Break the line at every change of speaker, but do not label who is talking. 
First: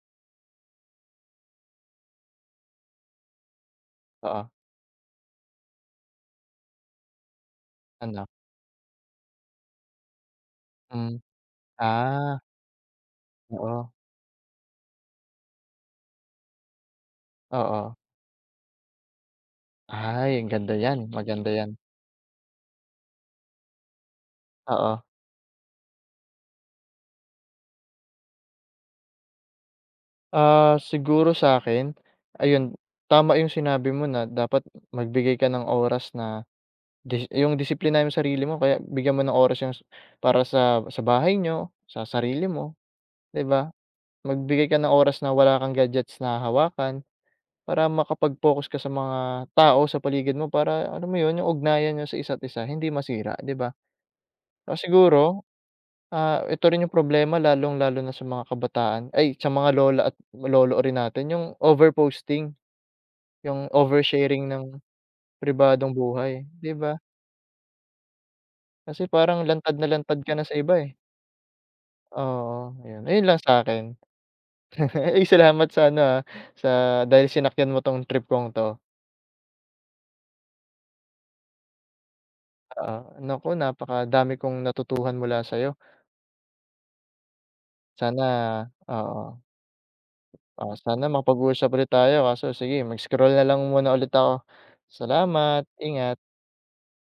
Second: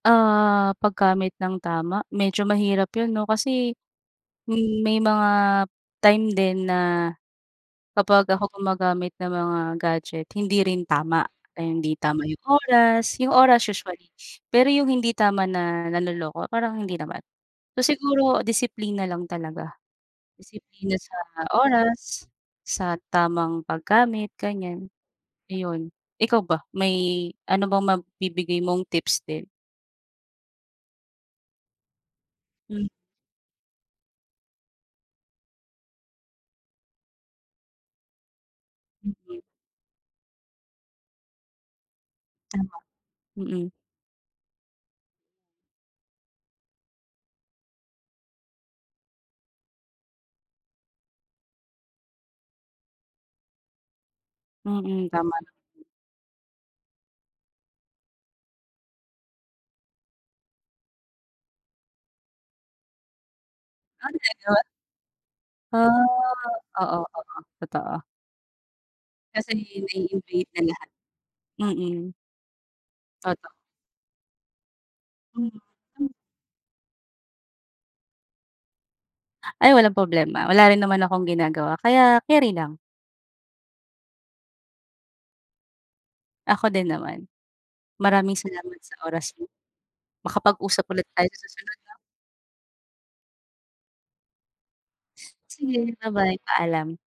Ah, paggamit ng tama, medyo mahirap 'yun 'no kasi,
Oo.
hmm, may mga time din na, kapag
Ano.
ako gumagamit ng mga gadget hindi rin
Hmm.
tama. Eh, hindi tama
Ah.
yung oras, yung oras
Oo.
usually, pero yung hindi tama na nanloloko parang hindi naman. So
Oo.
siguro disiplina lang talaga,
Ay, ang ganda
disiplina
niyan,
sa
maganda yan.
oras, sa tamang paggamit, ganiyan,
Oo.
ayun. Ikaw ba may ano bang mabibigay mong tips din?
Ah, siguro sa'kin ayun,
M
tama yung sinabi mo na dapat magbigay ka ng oras na dis yung disiplinahin mo yung sarili mo kaya bigyan mo ng
Mhm.
oras yung s para sa sa bahay niyo, sa sarili
Tama,
mo, di
mm.
ba? Magbigay ka ng oras na wala kang gadgets na hahawakan para makapag-focus ka sa mga tao sa paligid mo para alam mo yun, yung ugnayan niyo sa isa't isa hindi masira, di ba? Ah,
Mm, tama.
siguro, ah, ito rin yung problema lalong-lalo na sa mga kabataan ay sa mga lola at lolo rin natin yung over posting, yung oversharing
[unintelligible]
ng
Ah,
pribadong buhay, di ba?
oo, oo, totoo.
Kasi parang
Kasi
lantad na lantad ka na
naiinvade
sa
na
iba,
lahat,
eh.
mm.
Oo, yun. Ayun lang
Totoo.
sa'kin. Uy,
M
salamat sa ano,
hmm.
ah, sa dahil sinakyan mo 'tong trip kong 'to.
Ay walang problema, wala rin naman akong ginagawa kaya keri lang.
Oo, naku, napakadami kong natutuhan mula sa'yo.
Ako din naman, maraming
Sana,
salamat sa oras
oo.
mo,
Ah,
makapag-usap
sana
ulit tayo sa
makapag-usap
susunod
ulit
'no.
tayo, kaso sige, mag-scroll nalang muna ulit ako.
S
Salamat,
Sige,
ingat.
ba-bye, paalam.